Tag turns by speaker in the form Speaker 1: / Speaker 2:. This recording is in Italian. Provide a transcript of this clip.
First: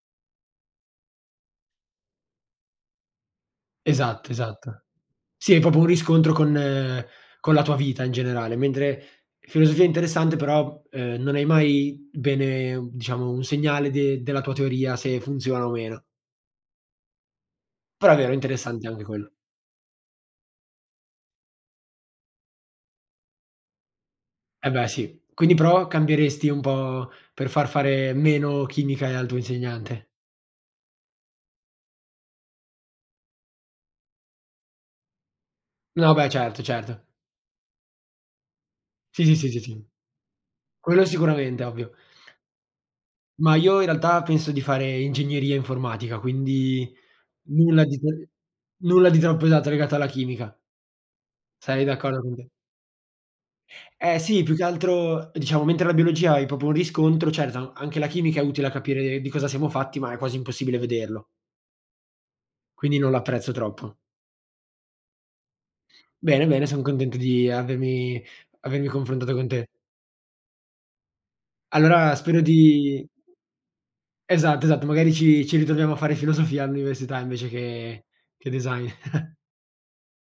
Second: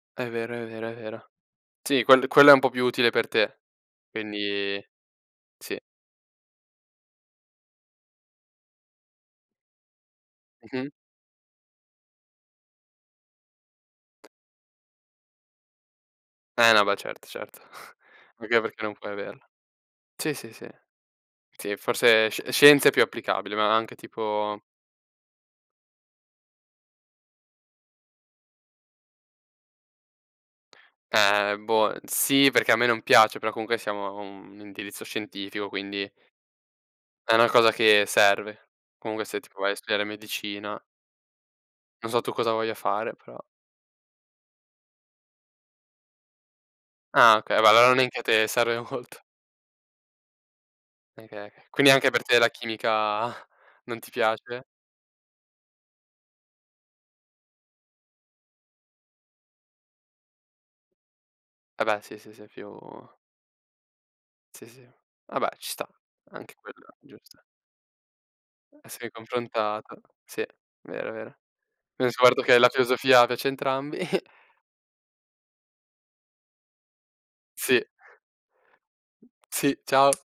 Speaker 1: È vero, è vero, è vero. Sì, quello quello è un po' più utile per te.
Speaker 2: Esatto, esatto.
Speaker 1: Quindi
Speaker 2: Sì, è
Speaker 1: sì.
Speaker 2: proprio un riscontro con con la tua vita in generale, mentre filosofia interessante però,
Speaker 1: Mh-mh.
Speaker 2: ehm, non hai mai bene diciamo un segnale de della tua teoria se funziona o meno.
Speaker 1: Eh, no beh, certo, certo.
Speaker 2: Però è vero, è
Speaker 1: Anche perché
Speaker 2: interessante
Speaker 1: non
Speaker 2: anche
Speaker 1: puoi
Speaker 2: quello.
Speaker 1: averla. Sì, sì, sì. Sì, forse sci scienza è più applicabile, ma anche tipo
Speaker 2: Eh, beh, sì. Quindi però cambieresti un po' per far fare meno chimica, ehm, al tuo insegnante?
Speaker 1: Eh boh, sì perché a me non piace, però comunque siamo a un indirizzo scientifico, quindi
Speaker 2: No beh, certo, certo.
Speaker 1: è una cosa che serve.
Speaker 2: Sì,
Speaker 1: Comunque
Speaker 2: sì,
Speaker 1: se tu
Speaker 2: sì,
Speaker 1: vuoi
Speaker 2: sì.
Speaker 1: studiare medicina.
Speaker 2: Quello sicuramente ovvio.
Speaker 1: Non so tu cosa voglia fare, però
Speaker 2: Ma io in realtà penso di fare ingegneria informatica, quindi
Speaker 1: Ah okay, ma
Speaker 2: nulla
Speaker 1: allora
Speaker 2: di
Speaker 1: neanche a
Speaker 2: [unintelligible]
Speaker 1: te sere
Speaker 2: nulla di
Speaker 1: molto.
Speaker 2: troppo esatto, legato alla chimica.
Speaker 1: [unintelligible]
Speaker 2: Sarei
Speaker 1: quindi anche
Speaker 2: d'accordo
Speaker 1: per
Speaker 2: con
Speaker 1: te
Speaker 2: te.
Speaker 1: la chimica non ti
Speaker 2: Eh sì, più che
Speaker 1: piace?
Speaker 2: altro, diciamo, mentre la biologia hai proprio un riscontro, certo, anche la chimica è utile a capire di cosa siamo fatti, ma è quasi impossibile vederlo.
Speaker 1: Eh, beh, sì, sì, sì, più
Speaker 2: Quindi non l'apprezzo troppo.
Speaker 1: Sì, sì. Vabbè ci sta
Speaker 2: Bene,
Speaker 1: anche
Speaker 2: bene, son
Speaker 1: quella
Speaker 2: contento
Speaker 1: giusta.
Speaker 2: di avermi avermi
Speaker 1: Sei
Speaker 2: confrontato con te.
Speaker 1: confrontato. Sì, vero, vero. Abbiam
Speaker 2: Allora spero
Speaker 1: scoperto che la
Speaker 2: di
Speaker 1: filosofia piace a entrambi.
Speaker 2: esatto, esatto, magari ci ci ritroviamo a fare filosofia all'università invece
Speaker 1: Sì.
Speaker 2: che che design.
Speaker 1: Sì, ciao.